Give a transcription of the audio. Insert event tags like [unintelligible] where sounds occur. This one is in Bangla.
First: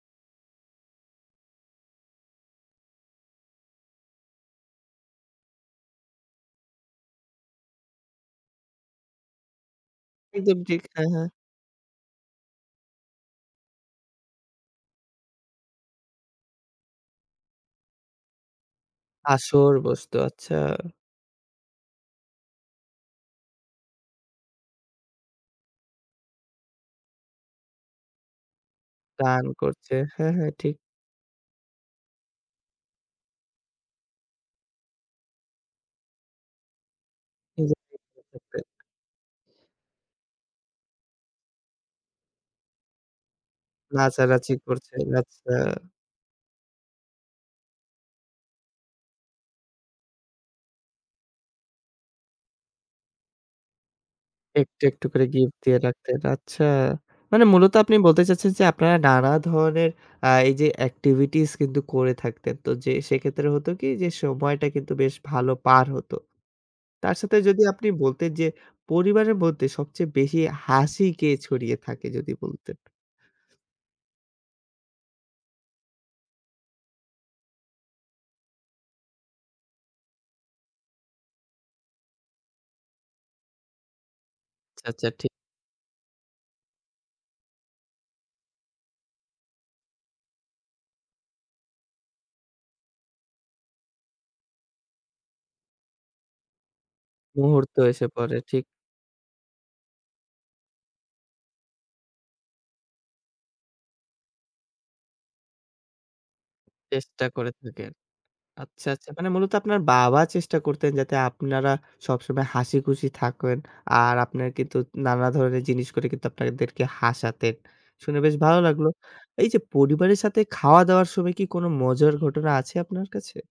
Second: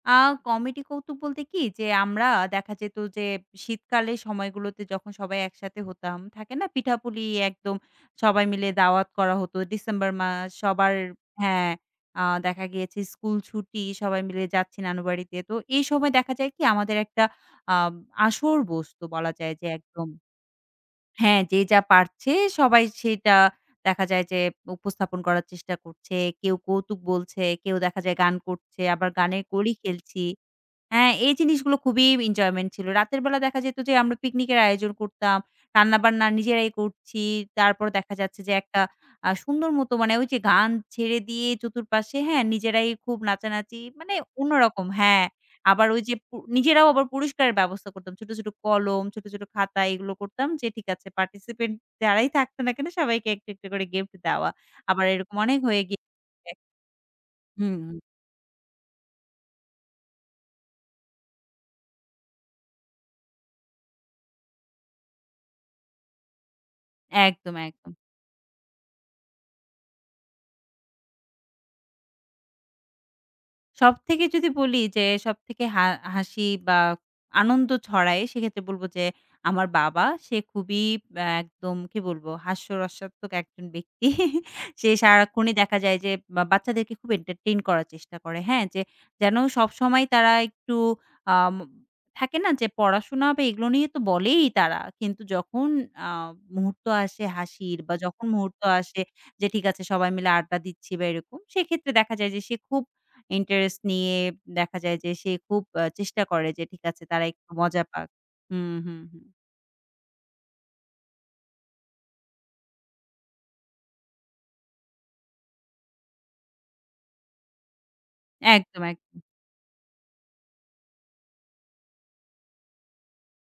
আ কমিটি কৌতুক বলতে কি? যে আমরা দেখা যেত যে শীতকালের সময়গুলোতে যখন সবাই একসাথে হতাম থাকে না পিঠাপুলি একদম সবাই মিলে দাওয়াত করা হতো ডিসেম্বর মাস। একদম ঠিক। সবার হ্যা, হ্যা। হ্যা, আ দেখা গিয়েছে স্কুল ছুটি সবাই মিলে যাচ্ছি নানুবাড়িতে। তো এই সময় দেখা যায় কি আমাদের একটা আ আসর বসত বলা যায় যে আসর একদম বসতো, আচ্ছা। হ্যা, যে যা পারছে সবাই সেটা দেখা যায় যে উপস্থাপন করার চেষ্টা করছে। কেউ কৌতুক বলছে, কেউ দেখা যায় গান করছে আবার গানের গান কলি করছে। খেলছি। হ্যা, হ্যা, ঠিক। হ্যা, এই জিনিসগুলো খুবই এনজয়মেন্ট ছিল। রাতের বেলা দেখা যেত যে আমরা পিকনিকের আয়োজন করতাম। রান্নাবান্না নিজেরাই করছি, তারপর নিজেরাই দেখা যাচ্ছে যে [unintelligible] একটা আ সুন্দর মতো মানে ওই যে গান ছেড়ে দিয়ে চতুর পাশে হ্যা, নিজেরাই খুব নাচানাচি মানে নাচানাচি অন্যরকম করছে, হ্যা। আচ্ছা। আবার ওই যে পু নিজেরাও আবার পুরস্কারের ব্যবস্থা করতাম। ছোট, ছোট কলম ছোট, ছোট খাতা এগুলো করতাম যে ঠিক আছে পার্টিসিপেন্ট যারাই থাকত না কেন সবাইকে একটু একটু করে গিফট দেওয়া। একটু, আবার একটু করে এরকম গিফট অনেক দিয়ে হয়ে রাখতেন, গিয়েছে। আচ্ছা। মানে মূলত আপনি হুম। বলতে চাচ্ছেন যে আপনারা নানা ধরনের আ এই যে এক্টিভিটিস কিন্তু করে থাকতেন। তো যে সেক্ষেত্রে হতো কি যে সময়টা কিন্তু বেশ ভালো পার হত। তার সাথে একদম, যদি আপনি একদম। বলতেন যে পরিবারের মধ্যে সবচেয়ে বেশি হাসি কে ছড়িয়ে থাকে যদি বলতেন? সব থেকে যদি বলি যে সবথেকে হা হাসি বা আনন্দ ছড়ায় সেক্ষেত্রে বলব যে আমার বাবা সে খুবই আ একদম কি বলবো হাস্যরসাত্মক একজন ব্যক্তি। [chuckles] আচ্ছা, সে আচ্ছা, ঠিক। সারাক্ষণই দেখা যায় যে বাচ্চাদেরকে খুব এন্টারটেইন করার চেষ্টা করে হ্যা, যে যেন সবসময় তারা একটু আম থাকে না যে পড়াশোনা বা এগুলো নিয়ে তো বলেই তারা কিন্তু যখন আ মুহূর্ত আসে মুহূর্ত হাসির বা এসে যখন পড়ে, মুহূর্ত ঠিক। আসে যে ঠিক আছে সবাই মিলে আড্ডা দিচ্ছি বা এরকম, সেক্ষেত্রে দেখা যায় যে সে খুব ইন্টারেস্ট নিয়ে দেখা যায় যে সে খুব চেষ্টা আ করে যে ঠিক আছে তারা চেষ্টা একটু করে মজা থাকেন। পাক। হুম, আচ্ছা, হুম, আচ্ছা মানে হুম। মূলত আপনার বাবা চেষ্টা করতেন যাতে আপনারা সবসময় হাসিখুশি থাকেন আর আপনার কিন্তু নানা ধরনের জিনিস করে কিন্তু আপনাদেরকে হাসাতেন, শুনে বেশ ভালো একদম, লাগলো। একদম। এই যে পরিবারের সাথে খাওয়া-দাওয়ার সময় কি কোনো মজার ঘটনা আছে আপনার কাছে?